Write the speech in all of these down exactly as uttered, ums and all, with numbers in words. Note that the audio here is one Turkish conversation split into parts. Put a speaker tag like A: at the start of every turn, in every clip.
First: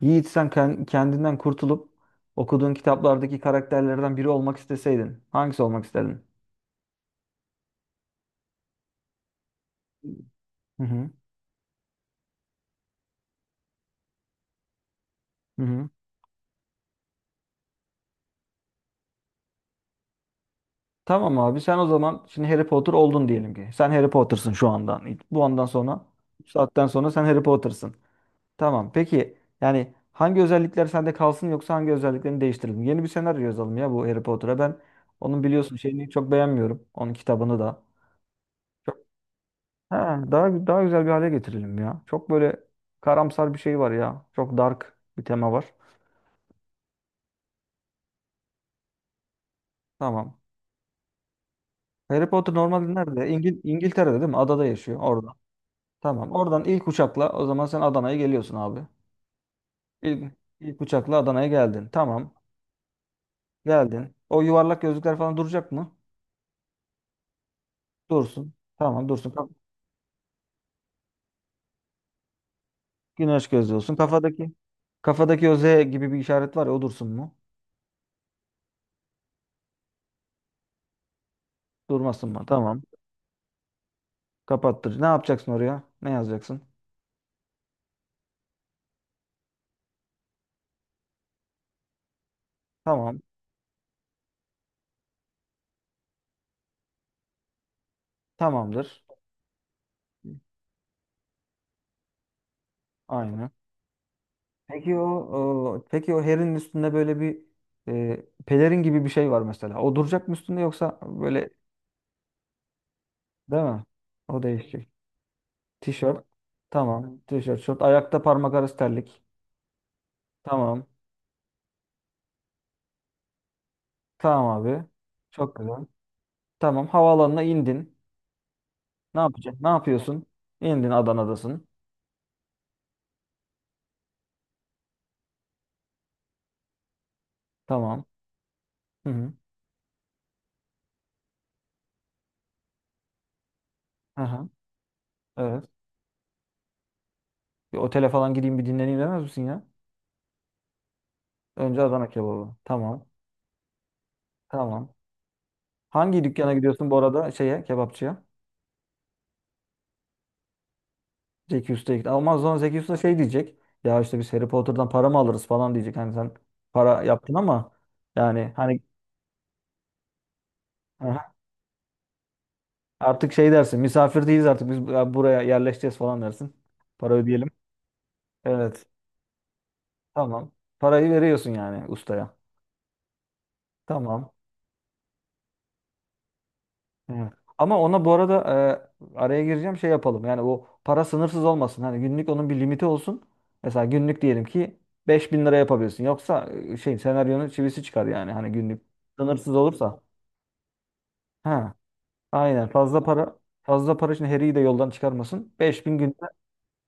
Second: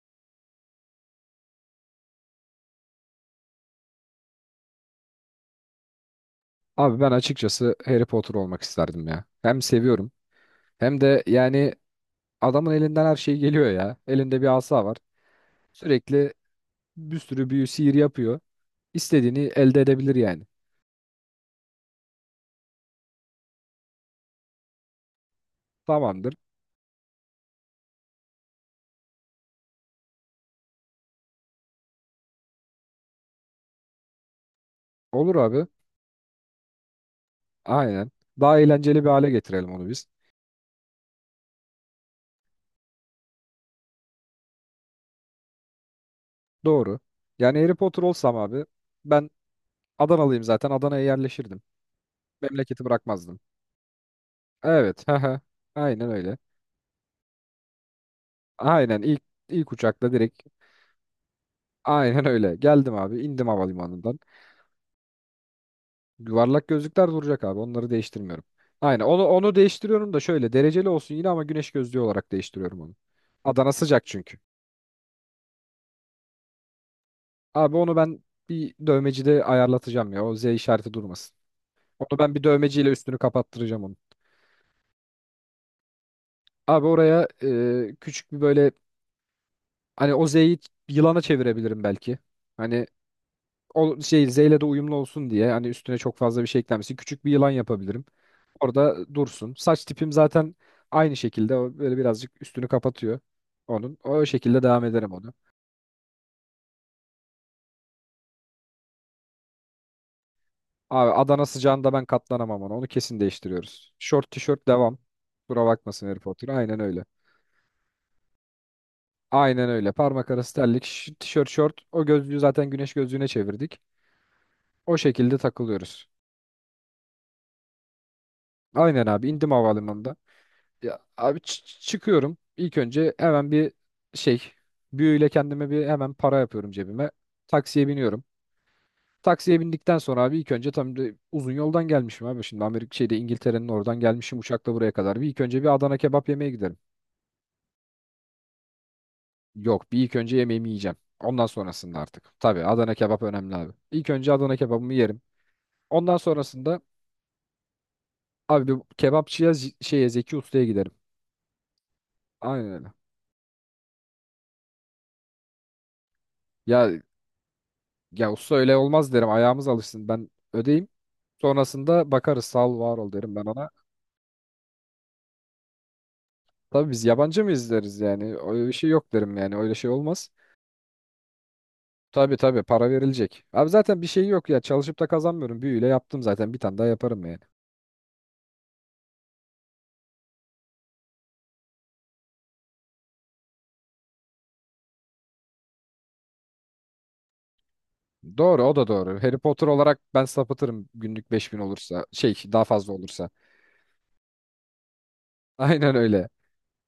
A: Yiğit, sen ken- kendinden kurtulup okuduğun kitaplardaki karakterlerden biri olmak isteseydin hangisi olmak isterdin?
B: Abi ben açıkçası Harry Potter olmak isterdim ya. Hem seviyorum
A: Hı
B: hem
A: hı.
B: de yani adamın elinden her şey geliyor ya. Elinde bir asa var.
A: Hı hı.
B: Sürekli bir sürü büyü sihir yapıyor. İstediğini elde edebilir yani.
A: Tamam abi, sen o zaman şimdi Harry Potter oldun diyelim ki. Sen Harry Potter'sın şu andan. Bu andan sonra
B: Tamamdır.
A: bu saatten sonra sen Harry Potter'sın. Tamam, peki yani hangi özellikler sende kalsın yoksa hangi özelliklerini değiştirelim? Yeni bir senaryo yazalım ya bu Harry Potter'a. Ben
B: Olur
A: onun
B: abi.
A: biliyorsun şeyini çok beğenmiyorum. Onun kitabını da.
B: Aynen. Daha eğlenceli bir hale getirelim onu biz.
A: Ha, daha daha güzel bir hale getirelim ya. Çok böyle karamsar bir şey var ya. Çok dark bir tema var.
B: Doğru. Yani Harry Potter olsam abi ben
A: Tamam.
B: Adanalıyım zaten. Adana'ya yerleşirdim.
A: Harry Potter
B: Memleketi
A: normalde nerede?
B: bırakmazdım.
A: İngil İngiltere'de değil mi? Adada yaşıyor
B: Evet.
A: orada.
B: Hı. Aynen
A: Tamam.
B: öyle.
A: Oradan ilk uçakla o zaman sen Adana'ya geliyorsun abi.
B: Aynen, ilk ilk uçakla
A: İlk,
B: direkt.
A: ilk uçakla Adana'ya geldin.
B: Aynen
A: Tamam.
B: öyle. Geldim abi, indim
A: Geldin.
B: havalimanından.
A: O yuvarlak gözlükler falan duracak mı?
B: Yuvarlak gözlükler duracak abi. Onları değiştirmiyorum.
A: Dursun.
B: Aynen.
A: Tamam,
B: Onu
A: dursun. Kaf-
B: onu değiştiriyorum da şöyle dereceli olsun yine, ama güneş gözlüğü olarak değiştiriyorum onu.
A: Güneş
B: Adana
A: gözlüyorsun.
B: sıcak çünkü.
A: Kafadaki kafadaki o Z gibi bir işaret var ya, o dursun mu?
B: Abi onu ben bir dövmecide ayarlatacağım ya. O Z işareti durmasın. Onu
A: Durmasın
B: ben bir
A: mı? Tamam.
B: dövmeciyle üstünü kapattıracağım onu.
A: Kapattır. Ne yapacaksın oraya? Ne yazacaksın?
B: Abi oraya e, küçük bir böyle, hani o Z'yi yılana çevirebilirim belki. Hani
A: Tamam.
B: o şey Z ile de uyumlu olsun diye, hani üstüne çok fazla bir şey eklenmesin. Küçük bir yılan yapabilirim.
A: Tamamdır.
B: Orada dursun. Saç tipim zaten aynı şekilde o böyle birazcık üstünü kapatıyor
A: Aynen.
B: onun. O şekilde devam
A: Peki o,
B: ederim onu.
A: o- peki o herin üstünde böyle bir e, pelerin gibi bir şey var mesela. O duracak mı üstünde, yoksa
B: Abi Adana
A: böyle
B: sıcağında ben katlanamam ona. Onu kesin
A: değil mi?
B: değiştiriyoruz. Şort
A: O
B: tişört
A: değişecek.
B: devam. Kusura bakmasın Harry
A: Tişört.
B: Potter. Aynen öyle.
A: Tamam. Tişört, şort. Ayakta parmak arası terlik.
B: Aynen öyle. Parmak arası terlik,
A: Tamam.
B: ş- tişört, şort. O gözlüğü zaten güneş gözlüğüne çevirdik.
A: Tamam abi.
B: O şekilde
A: Çok güzel.
B: takılıyoruz.
A: Tamam. Havaalanına indin.
B: Aynen
A: Ne
B: abi, indim
A: yapacaksın? Ne
B: havalimanında.
A: yapıyorsun? İndin,
B: Ya abi
A: Adana'dasın.
B: çı- çıkıyorum. İlk önce hemen bir şey, büyüyle kendime bir hemen para yapıyorum cebime. Taksiye
A: Tamam.
B: biniyorum.
A: Hı hı.
B: Taksiye bindikten sonra abi, ilk önce tam da uzun yoldan gelmişim abi. Şimdi Amerika şeyde İngiltere'nin oradan gelmişim
A: Aha.
B: uçakla buraya kadar. Bir ilk önce
A: Evet.
B: bir Adana kebap yemeye giderim.
A: Bir otele falan gideyim, bir dinleneyim demez misin ya?
B: Yok, bir ilk önce yemeğimi yiyeceğim. Ondan
A: Önce
B: sonrasında
A: Adana
B: artık.
A: kebabı.
B: Tabii Adana
A: Tamam.
B: kebap önemli abi. İlk önce Adana kebabımı
A: Tamam.
B: yerim. Ondan
A: Hangi dükkana
B: sonrasında
A: gidiyorsun bu arada, şeye, kebapçıya?
B: abi bir kebapçıya, Z- şeye, Zeki Usta'ya giderim.
A: Zeki Usta gitti. Ama o zaman
B: Aynen
A: Zeki
B: öyle.
A: Usta şey diyecek. Ya, işte biz Harry Potter'dan para mı alırız falan diyecek. Hani sen
B: Ya
A: para yaptın ama
B: ya
A: yani
B: usta öyle
A: hani,
B: olmaz derim. Ayağımız alışsın. Ben ödeyim.
A: aha,
B: Sonrasında bakarız, sağ ol var ol
A: artık
B: derim ben
A: şey
B: ona.
A: dersin. Misafir değiliz artık biz, bu- buraya yerleşeceğiz falan dersin.
B: Tabii biz
A: Para
B: yabancı
A: ödeyelim.
B: mı izleriz yani? Öyle bir
A: Evet.
B: şey yok derim yani. Öyle şey olmaz.
A: Tamam. Parayı veriyorsun yani ustaya.
B: Tabii tabii, para verilecek. Abi zaten bir şey
A: Tamam.
B: yok ya. Çalışıp da kazanmıyorum. Büyüyle yaptım zaten. Bir tane daha yaparım
A: Evet.
B: yani.
A: Ama ona bu arada e, araya gireceğim şey yapalım. Yani o para sınırsız olmasın. Hani günlük onun bir limiti olsun. Mesela günlük diyelim ki beş bin lira yapabilirsin. Yoksa e, şey senaryonun çivisi çıkar yani. Hani
B: Doğru, o
A: günlük
B: da doğru. Harry
A: sınırsız
B: Potter olarak
A: olursa.
B: ben sapıtırım günlük beş bin
A: Ha,
B: olursa. Şey daha
A: aynen.
B: fazla
A: Fazla
B: olursa.
A: para, fazla para için Harry'i de yoldan çıkarmasın. beş
B: Aynen
A: bin günde
B: öyle.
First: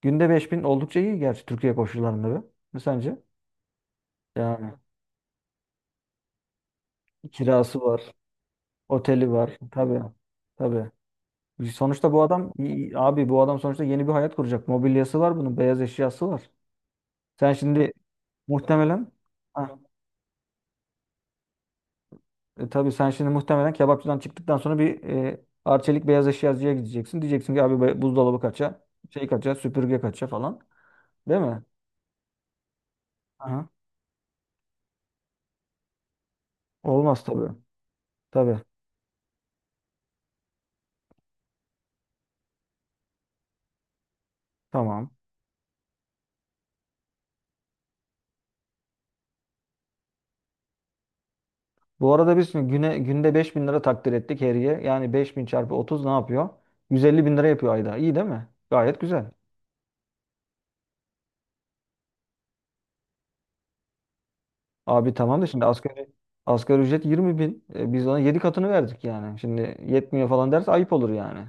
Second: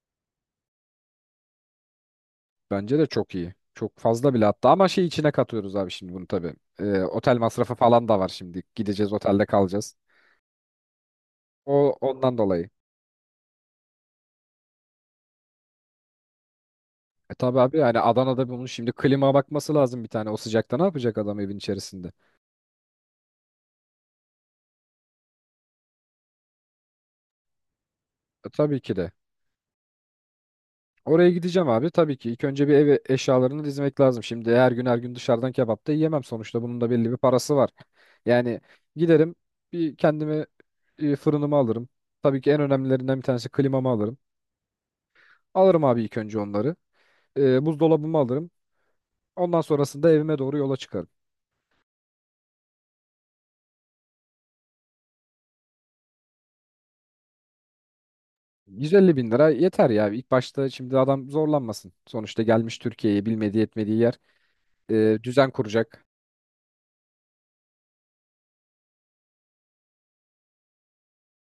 A: günde beş bin oldukça iyi gerçi Türkiye koşullarında be. Ne
B: Bence de
A: sence?
B: çok iyi. Çok fazla bile hatta,
A: Yani
B: ama şey içine katıyoruz abi şimdi bunu tabii. Ee, otel masrafı
A: kirası var,
B: falan da var şimdi. Gideceğiz,
A: oteli
B: otelde
A: var.
B: kalacağız.
A: Tabii. Tabii.
B: O
A: Sonuçta bu
B: ondan
A: adam,
B: dolayı.
A: abi bu adam sonuçta yeni bir hayat kuracak. Mobilyası var bunun, beyaz eşyası var.
B: E
A: Sen
B: tabii abi,
A: şimdi
B: yani Adana'da bunun şimdi
A: muhtemelen,
B: klima bakması
A: ha,
B: lazım bir tane. O sıcakta ne yapacak adam evin içerisinde?
A: e, tabii sen şimdi muhtemelen kebapçıdan çıktıktan sonra bir e, Arçelik beyaz eşyacıya gideceksin. Diyeceksin ki abi, be- buzdolabı
B: E tabii
A: kaça,
B: ki de.
A: şey kaça, süpürge kaça falan.
B: Oraya
A: Değil mi?
B: gideceğim abi tabii ki. İlk önce bir ev eşyalarını dizmek lazım. Şimdi her gün her gün dışarıdan kebap da yiyemem sonuçta. Bunun da belli bir
A: Olmaz tabii.
B: parası var.
A: Tabii.
B: Yani giderim bir kendime e, fırınımı alırım. Tabii ki en önemlilerinden bir tanesi klimamı alırım.
A: Tamam.
B: Alırım abi ilk önce onları. E, buzdolabımı alırım. Ondan sonrasında evime doğru yola çıkarım.
A: Bu arada biz şimdi, güne, günde beş bin lira takdir ettik heriye. Yani beş bin çarpı otuz ne yapıyor? Yüz elli bin lira yapıyor ayda. İyi değil mi? Gayet
B: yüz elli
A: güzel.
B: bin lira yeter ya. İlk başta şimdi adam zorlanmasın. Sonuçta gelmiş Türkiye'ye, bilmediği etmediği yer.
A: Abi
B: E,
A: tamam da
B: düzen
A: şimdi
B: kuracak.
A: asgari, asgari ücret yirmi bin. E, biz ona yedi katını verdik yani. Şimdi yetmiyor falan derse ayıp olur yani.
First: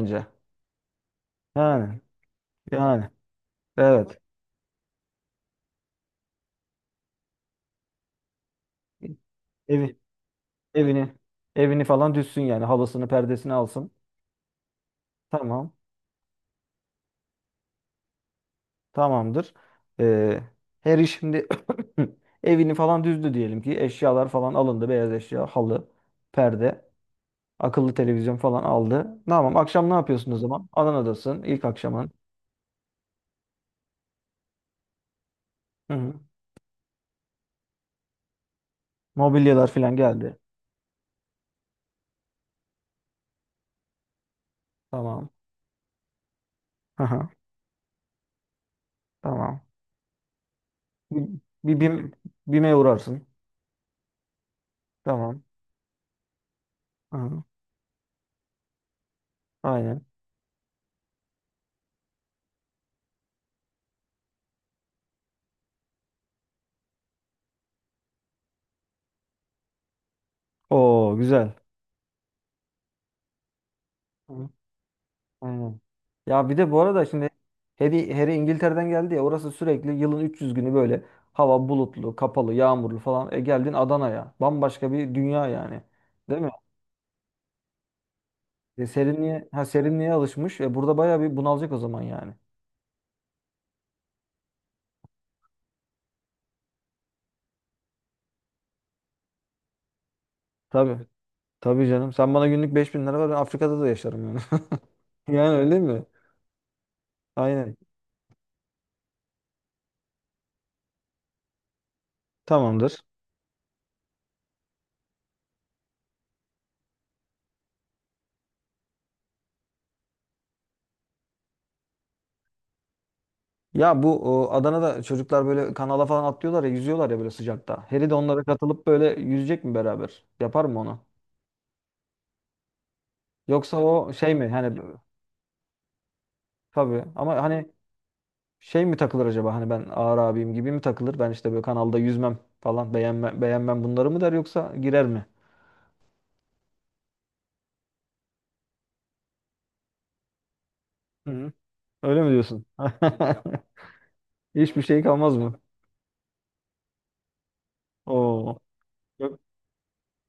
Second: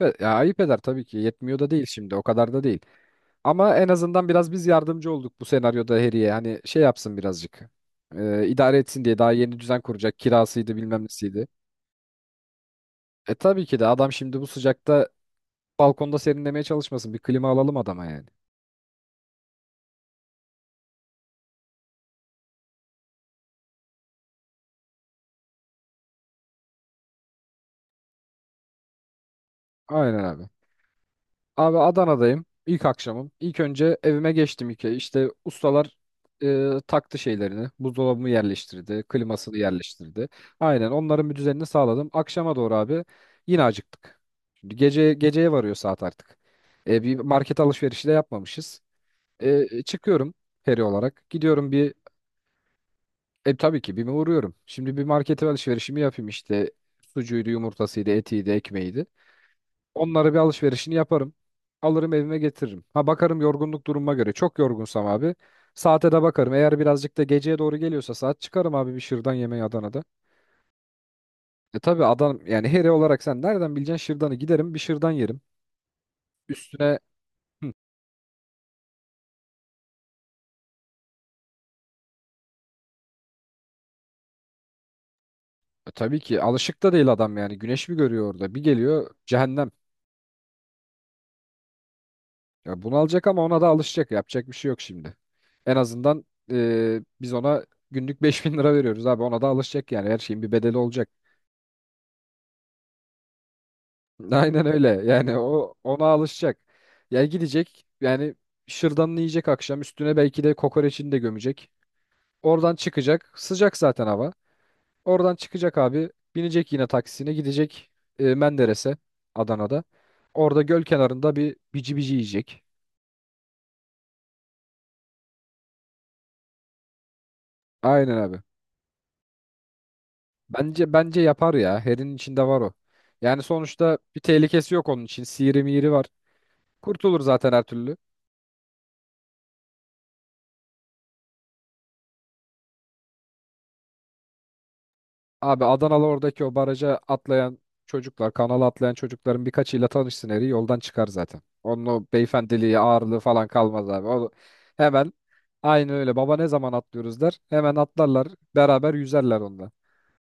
B: Ve- Ya ayıp eder tabii ki. Yetmiyor da değil
A: Yani.
B: şimdi. O kadar da değil.
A: Yani.
B: Ama en
A: Evet.
B: azından biraz biz yardımcı olduk bu senaryoda Harry'e. Hani şey yapsın birazcık. E, idare etsin diye daha yeni düzen
A: Evi,
B: kuracak. Kirasıydı, bilmem
A: evini
B: nesiydi.
A: evini falan düşsün yani. Halısını,
B: E
A: perdesini
B: tabii ki de,
A: alsın.
B: adam şimdi bu sıcakta
A: Tamam.
B: balkonda serinlemeye çalışmasın. Bir klima alalım adama yani.
A: Tamamdır. Ee, Harry şimdi evini falan düzdü diyelim ki. Eşyalar falan alındı. Beyaz eşya, halı, perde, akıllı televizyon falan aldı. Tamam. Akşam ne
B: Aynen
A: yapıyorsun o
B: abi.
A: zaman? Adana'dasın. İlk
B: Abi
A: akşamın.
B: Adana'dayım. İlk akşamım. İlk önce evime geçtim iki. İşte
A: Hı
B: ustalar
A: hı.
B: e, taktı şeylerini. Buzdolabımı yerleştirdi. Klimasını
A: Mobilyalar falan
B: yerleştirdi.
A: geldi.
B: Aynen, onların bir düzenini sağladım. Akşama doğru abi yine acıktık. Şimdi gece
A: Tamam.
B: geceye varıyor saat artık. E,
A: Hı
B: bir
A: hı.
B: market alışverişi de yapmamışız.
A: Tamam.
B: E, çıkıyorum peri
A: Bir,
B: olarak. Gidiyorum
A: bir
B: bir,
A: BİM, BİM'e uğrarsın.
B: e, tabii ki bir uğruyorum. Şimdi bir
A: Tamam.
B: markete alışverişimi yapayım işte.
A: Hı hı.
B: Sucuydu, yumurtasıydı, etiydi, ekmeğiydi.
A: Aynen.
B: Onlara bir alışverişini yaparım. Alırım, evime getiririm. Ha bakarım yorgunluk durumuma göre. Çok yorgunsam abi. Saate de bakarım. Eğer birazcık da geceye doğru geliyorsa saat, çıkarım abi bir şırdan yemeği Adana'da.
A: Oo, güzel.
B: E tabi adam yani heri olarak sen nereden bileceksin şırdanı? Giderim bir şırdan yerim.
A: Aynen. Ya bir de bu
B: Üstüne.
A: arada şimdi,
B: Hı.
A: Harry, Harry İngiltere'den geldi ya, orası sürekli yılın üç yüz günü böyle hava bulutlu, kapalı, yağmurlu falan. E, geldin Adana'ya. Bambaşka bir dünya yani.
B: E, tabii
A: Değil
B: ki
A: mi?
B: alışık da değil adam yani. Güneş mi görüyor orada? Bir
A: E
B: geliyor
A: serinliğe, ha
B: cehennem.
A: serinliğe alışmış. E, burada bayağı bir bunalacak o zaman yani.
B: Ya bunu alacak, ama ona da alışacak. Yapacak bir şey yok şimdi. En azından e, biz ona günlük beş bin lira veriyoruz abi. Ona da alışacak yani. Her şeyin bir bedeli
A: Tabii.
B: olacak.
A: Tabii canım. Sen bana günlük beş bin lira ver, ben Afrika'da da yaşarım yani.
B: Aynen öyle. Yani
A: Yani
B: o
A: öyle
B: ona
A: mi?
B: alışacak. Ya
A: Aynen.
B: gidecek yani şırdanını yiyecek, akşam üstüne belki de kokoreçini de gömecek. Oradan
A: Tamamdır.
B: çıkacak. Sıcak zaten hava. Oradan çıkacak abi. Binecek yine taksisine, gidecek e, Menderes'e, Adana'da. Orada göl kenarında bir bici bici yiyecek.
A: Ya bu, o, Adana'da çocuklar böyle kanala falan atlıyorlar ya, yüzüyorlar ya böyle sıcakta. Harry de
B: Aynen abi.
A: onlara katılıp böyle yüzecek mi beraber? Yapar mı
B: Bence
A: onu?
B: bence yapar ya. Her'in içinde var o. Yani
A: Yoksa
B: sonuçta
A: o
B: bir
A: şey mi,
B: tehlikesi
A: hani
B: yok onun için. Sihiri mihiri var.
A: tabii
B: Kurtulur
A: ama
B: zaten her
A: hani,
B: türlü.
A: şey mi takılır acaba, hani ben ağır abiyim gibi mi takılır? Ben işte böyle kanalda yüzmem falan, beğenmem, beğenmem bunları mı der yoksa girer mi?
B: Abi Adanalı oradaki o baraja atlayan çocuklar, kanala atlayan çocukların birkaçıyla tanışsın, eri yoldan çıkar zaten.
A: Hı.
B: Onun o
A: Öyle mi diyorsun?
B: beyefendiliği, ağırlığı falan kalmaz abi. O
A: Hiçbir şey
B: hemen
A: kalmaz mı?
B: aynı öyle, baba ne zaman atlıyoruz der. Hemen atlarlar,
A: Oo.
B: beraber yüzerler
A: Çok,
B: onda.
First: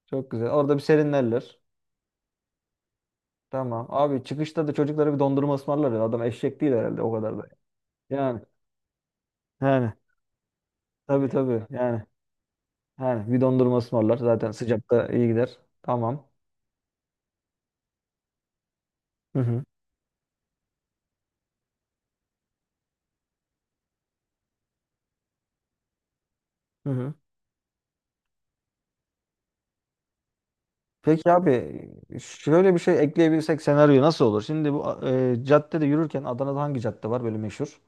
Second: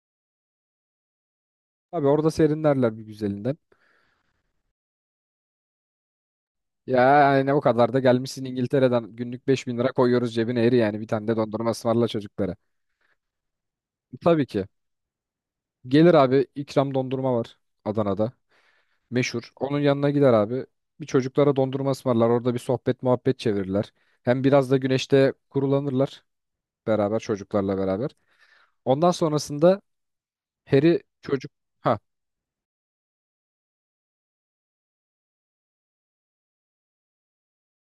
A: çok güzel. Orada bir serinlerler.
B: Abi orada serinlerler bir güzelinden.
A: Tamam. Abi, çıkışta da çocuklara bir dondurma ısmarlar ya. Adam eşek değil
B: Ya
A: herhalde o kadar da.
B: yani o kadar da
A: Yani.
B: gelmişsin İngiltere'den, günlük beş bin lira
A: Yani.
B: koyuyoruz cebine eri, yani bir tane
A: Tabii
B: de
A: tabii.
B: dondurma
A: Yani.
B: ısmarla çocuklara.
A: Yani bir dondurma ısmarlar.
B: Tabii
A: Zaten
B: ki.
A: sıcakta iyi gider.
B: Gelir
A: Tamam.
B: abi, ikram dondurma var Adana'da.
A: Hı
B: Meşhur.
A: hı.
B: Onun yanına gider abi. Bir çocuklara dondurma ısmarlar. Orada bir sohbet muhabbet çevirirler. Hem biraz da güneşte kurulanırlar
A: Hı hı.
B: beraber çocuklarla beraber. Ondan sonrasında Harry
A: Peki
B: çocuk,
A: abi,
B: ha
A: şöyle bir şey ekleyebilsek senaryo nasıl olur? Şimdi bu e, caddede yürürken Adana'da hangi cadde var böyle meşhur?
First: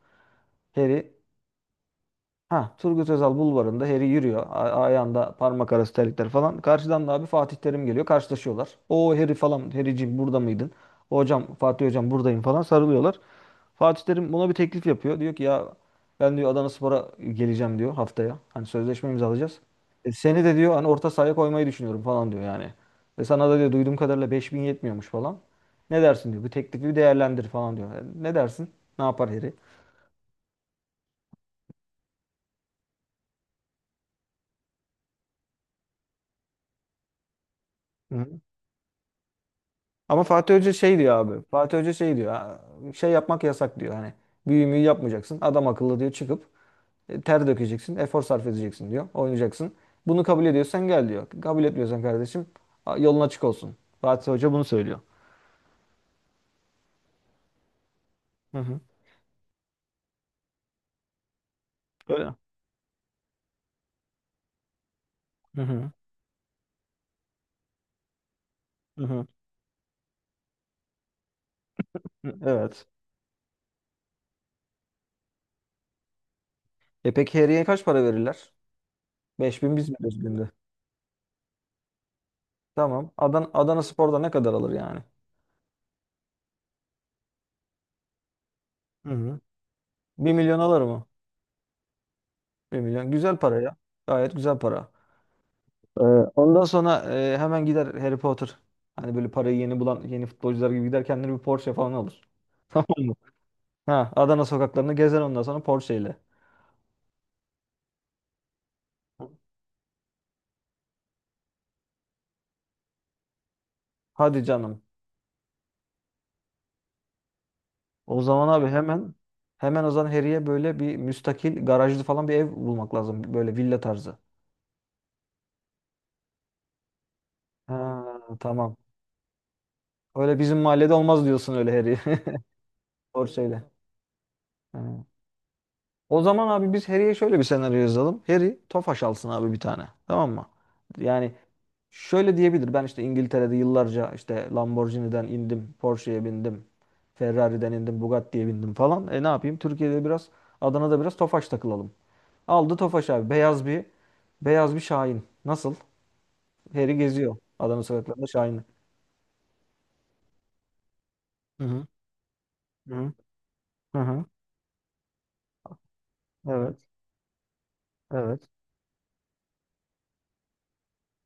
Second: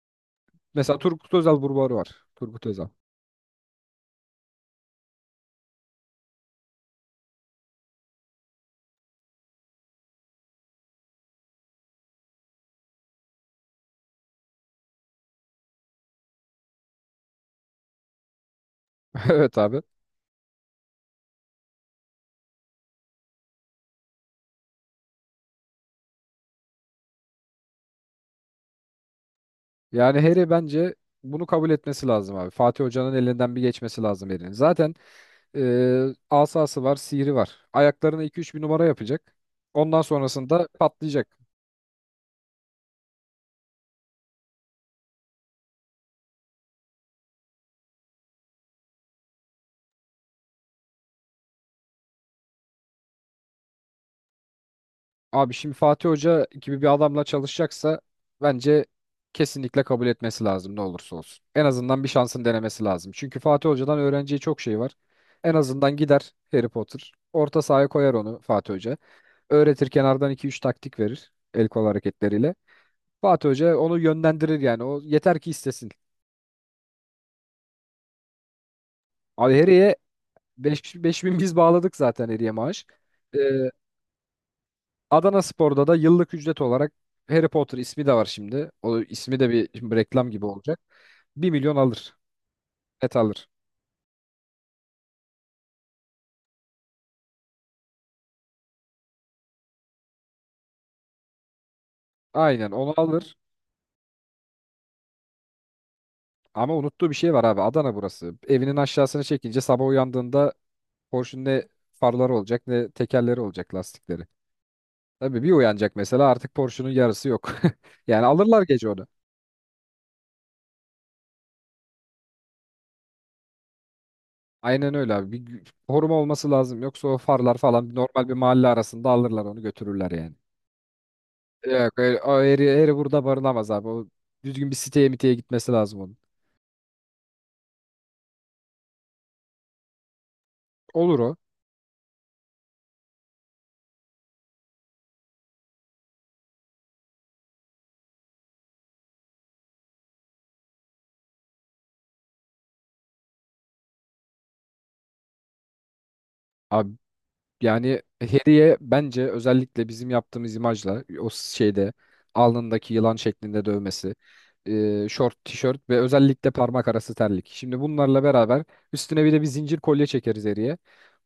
B: mesela
A: Heri
B: Turgut Özal burbarı var. Turgut
A: Ha,
B: Özal.
A: Turgut Özal bulvarında Harry yürüyor. A- ayağında parmak arası terlikler falan. Karşıdan da abi Fatih Terim geliyor. Karşılaşıyorlar. O Harry falan. Harry'ciğim burada mıydın? Hocam, Fatih hocam buradayım falan sarılıyorlar. Fatih Terim buna bir teklif yapıyor. Diyor ki ya, ben diyor Adanaspor'a geleceğim diyor haftaya. Hani sözleşme
B: Evet
A: imzalayacağız.
B: abi.
A: E, seni de diyor hani orta sahaya koymayı düşünüyorum falan diyor yani. Ve sana da diyor duyduğum kadarıyla beş bin yetmiyormuş falan. Ne dersin diyor. Bu teklifi bir değerlendir falan diyor. Yani ne dersin? Ne yapar Harry?
B: Yani Harry bence bunu kabul etmesi lazım abi. Fatih Hoca'nın elinden bir geçmesi lazım Harry'nin. Zaten e, asası var, sihri var. Ayaklarına iki
A: Hı.
B: üç bir numara yapacak. Ondan
A: Ama Fatih
B: sonrasında
A: Hoca şey diyor
B: patlayacak.
A: abi. Fatih Hoca şey diyor: "Ha, şey yapmak yasak diyor. Hani büyümeyi yapmayacaksın. Adam akıllı diyor çıkıp e, ter dökeceksin. Efor sarf edeceksin diyor. Oynayacaksın. Bunu kabul ediyorsan gel diyor. Kabul etmiyorsan kardeşim, a- yolun açık olsun. Fatih Hoca bunu söylüyor.
B: Abi şimdi Fatih Hoca gibi bir adamla çalışacaksa
A: Hı hı.
B: bence kesinlikle kabul etmesi lazım ne olursa olsun. En azından bir
A: Öyle.
B: şansın denemesi lazım. Çünkü Fatih Hoca'dan öğreneceği çok şey var. En
A: Hı hı.
B: azından gider Harry Potter. Orta sahaya koyar onu Fatih Hoca.
A: Hı hı.
B: Öğretir, kenardan iki üç taktik verir el kol
A: Hı,
B: hareketleriyle.
A: evet.
B: Fatih Hoca onu yönlendirir yani. O yeter ki istesin.
A: E peki Harry'e kaç para verirler?
B: Abi
A: Beş bin, biz
B: Harry'e
A: veriyoruz günde.
B: beş bin, biz bağladık zaten Harry'e maaş.
A: Tamam.
B: Ee,
A: Adana, Adana Spor'da ne kadar alır yani?
B: Adanaspor'da da yıllık ücret olarak Harry Potter ismi de var şimdi. O
A: Hı
B: ismi
A: hı.
B: de bir, şimdi reklam
A: bir
B: gibi
A: milyon
B: olacak.
A: alır mı?
B: Bir milyon alır.
A: Bir milyon.
B: Net
A: Güzel
B: alır.
A: para ya. Gayet güzel para. Ee, Ondan sonra e, hemen gider Harry Potter. Hani böyle parayı yeni bulan yeni futbolcular gibi gider kendine bir Porsche falan alır.
B: Aynen
A: Tamam
B: onu
A: mı?
B: alır.
A: Ha, Adana sokaklarını gezer ondan sonra Porsche ile.
B: Ama unuttuğu bir şey var abi. Adana burası. Evinin aşağısını çekince sabah uyandığında Porsche'un ne farları olacak ne tekerleri olacak lastikleri.
A: Hadi canım.
B: Tabii bir uyanacak mesela artık Porsche'un yarısı yok.
A: O
B: Yani
A: zaman
B: alırlar
A: abi,
B: gece onu.
A: hemen hemen o zaman Harry'e böyle bir müstakil garajlı falan bir ev bulmak lazım. Böyle villa tarzı.
B: Aynen öyle abi. Bir gü- koruma olması lazım. Yoksa o farlar falan normal bir
A: Ha,
B: mahalle
A: tamam.
B: arasında alırlar onu, götürürler yani.
A: Öyle bizim mahallede olmaz diyorsun öyle Harry.
B: Yok öyle, o eri, eri burada
A: Porsche ile.
B: barınamaz abi. O düzgün bir
A: Ha.
B: siteye miteye gitmesi lazım onun.
A: O zaman abi biz Harry'e şöyle bir senaryo yazalım. Harry Tofaş alsın abi bir tane. Tamam mı?
B: Olur
A: Yani
B: o.
A: şöyle diyebilir: Ben işte İngiltere'de yıllarca işte Lamborghini'den indim, Porsche'ye bindim, Ferrari'den indim, Bugatti'ye bindim falan. E, ne yapayım? Türkiye'de biraz, Adana'da biraz Tofaş takılalım. Aldı Tofaş abi. Beyaz bir, beyaz bir Şahin. Nasıl?
B: Abi
A: Heri geziyor Adana
B: yani
A: sokaklarında Şahin'i.
B: Harry'e bence özellikle bizim yaptığımız imajla o
A: Hı hı.
B: şeyde alnındaki
A: Hı hı.
B: yılan şeklinde
A: Hı
B: dövmesi,
A: hı.
B: e, şort, tişört ve özellikle
A: Evet.
B: parmak arası terlik. Şimdi bunlarla
A: Evet.
B: beraber üstüne bir de bir zincir kolye çekeriz Harry'e.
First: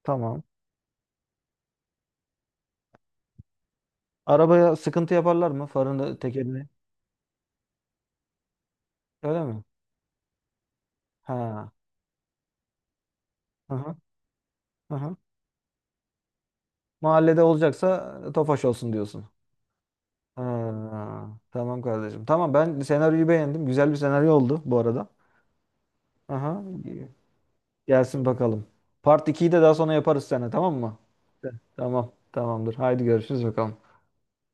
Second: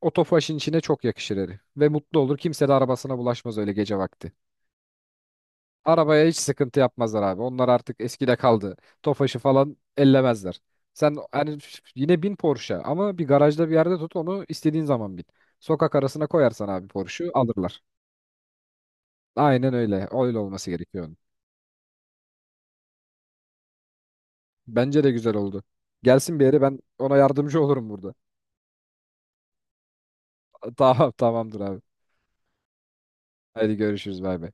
B: O
A: Tamam.
B: tofaşın içine çok yakışır Harry. Ve mutlu olur. Kimse de arabasına bulaşmaz öyle gece vakti.
A: Arabaya sıkıntı yaparlar mı? Farını,
B: Arabaya hiç
A: tekerini.
B: sıkıntı yapmazlar abi. Onlar artık eskide kaldı. Tofaş'ı
A: Öyle mi?
B: falan ellemezler. Sen hani
A: Ha.
B: yine bin Porsche, ama bir garajda bir
A: Hı hı.
B: yerde tut onu, istediğin
A: Hı hı.
B: zaman bin. Sokak arasına koyarsan abi Porsche'u
A: Mahallede
B: alırlar.
A: olacaksa Tofaş olsun diyorsun.
B: Aynen öyle. Öyle olması gerekiyor onun.
A: Ha, tamam kardeşim. Tamam, ben senaryoyu beğendim. Güzel bir senaryo oldu bu
B: Bence
A: arada.
B: de güzel oldu. Gelsin bir yere,
A: Aha.
B: ben ona yardımcı olurum burada.
A: Gelsin bakalım. Part ikiyi de daha sonra yaparız seninle, tamam mı?
B: Tamam tamamdır abi.
A: Tamam. Tamamdır. Haydi görüşürüz
B: Hadi
A: bakalım.
B: görüşürüz, bay bay.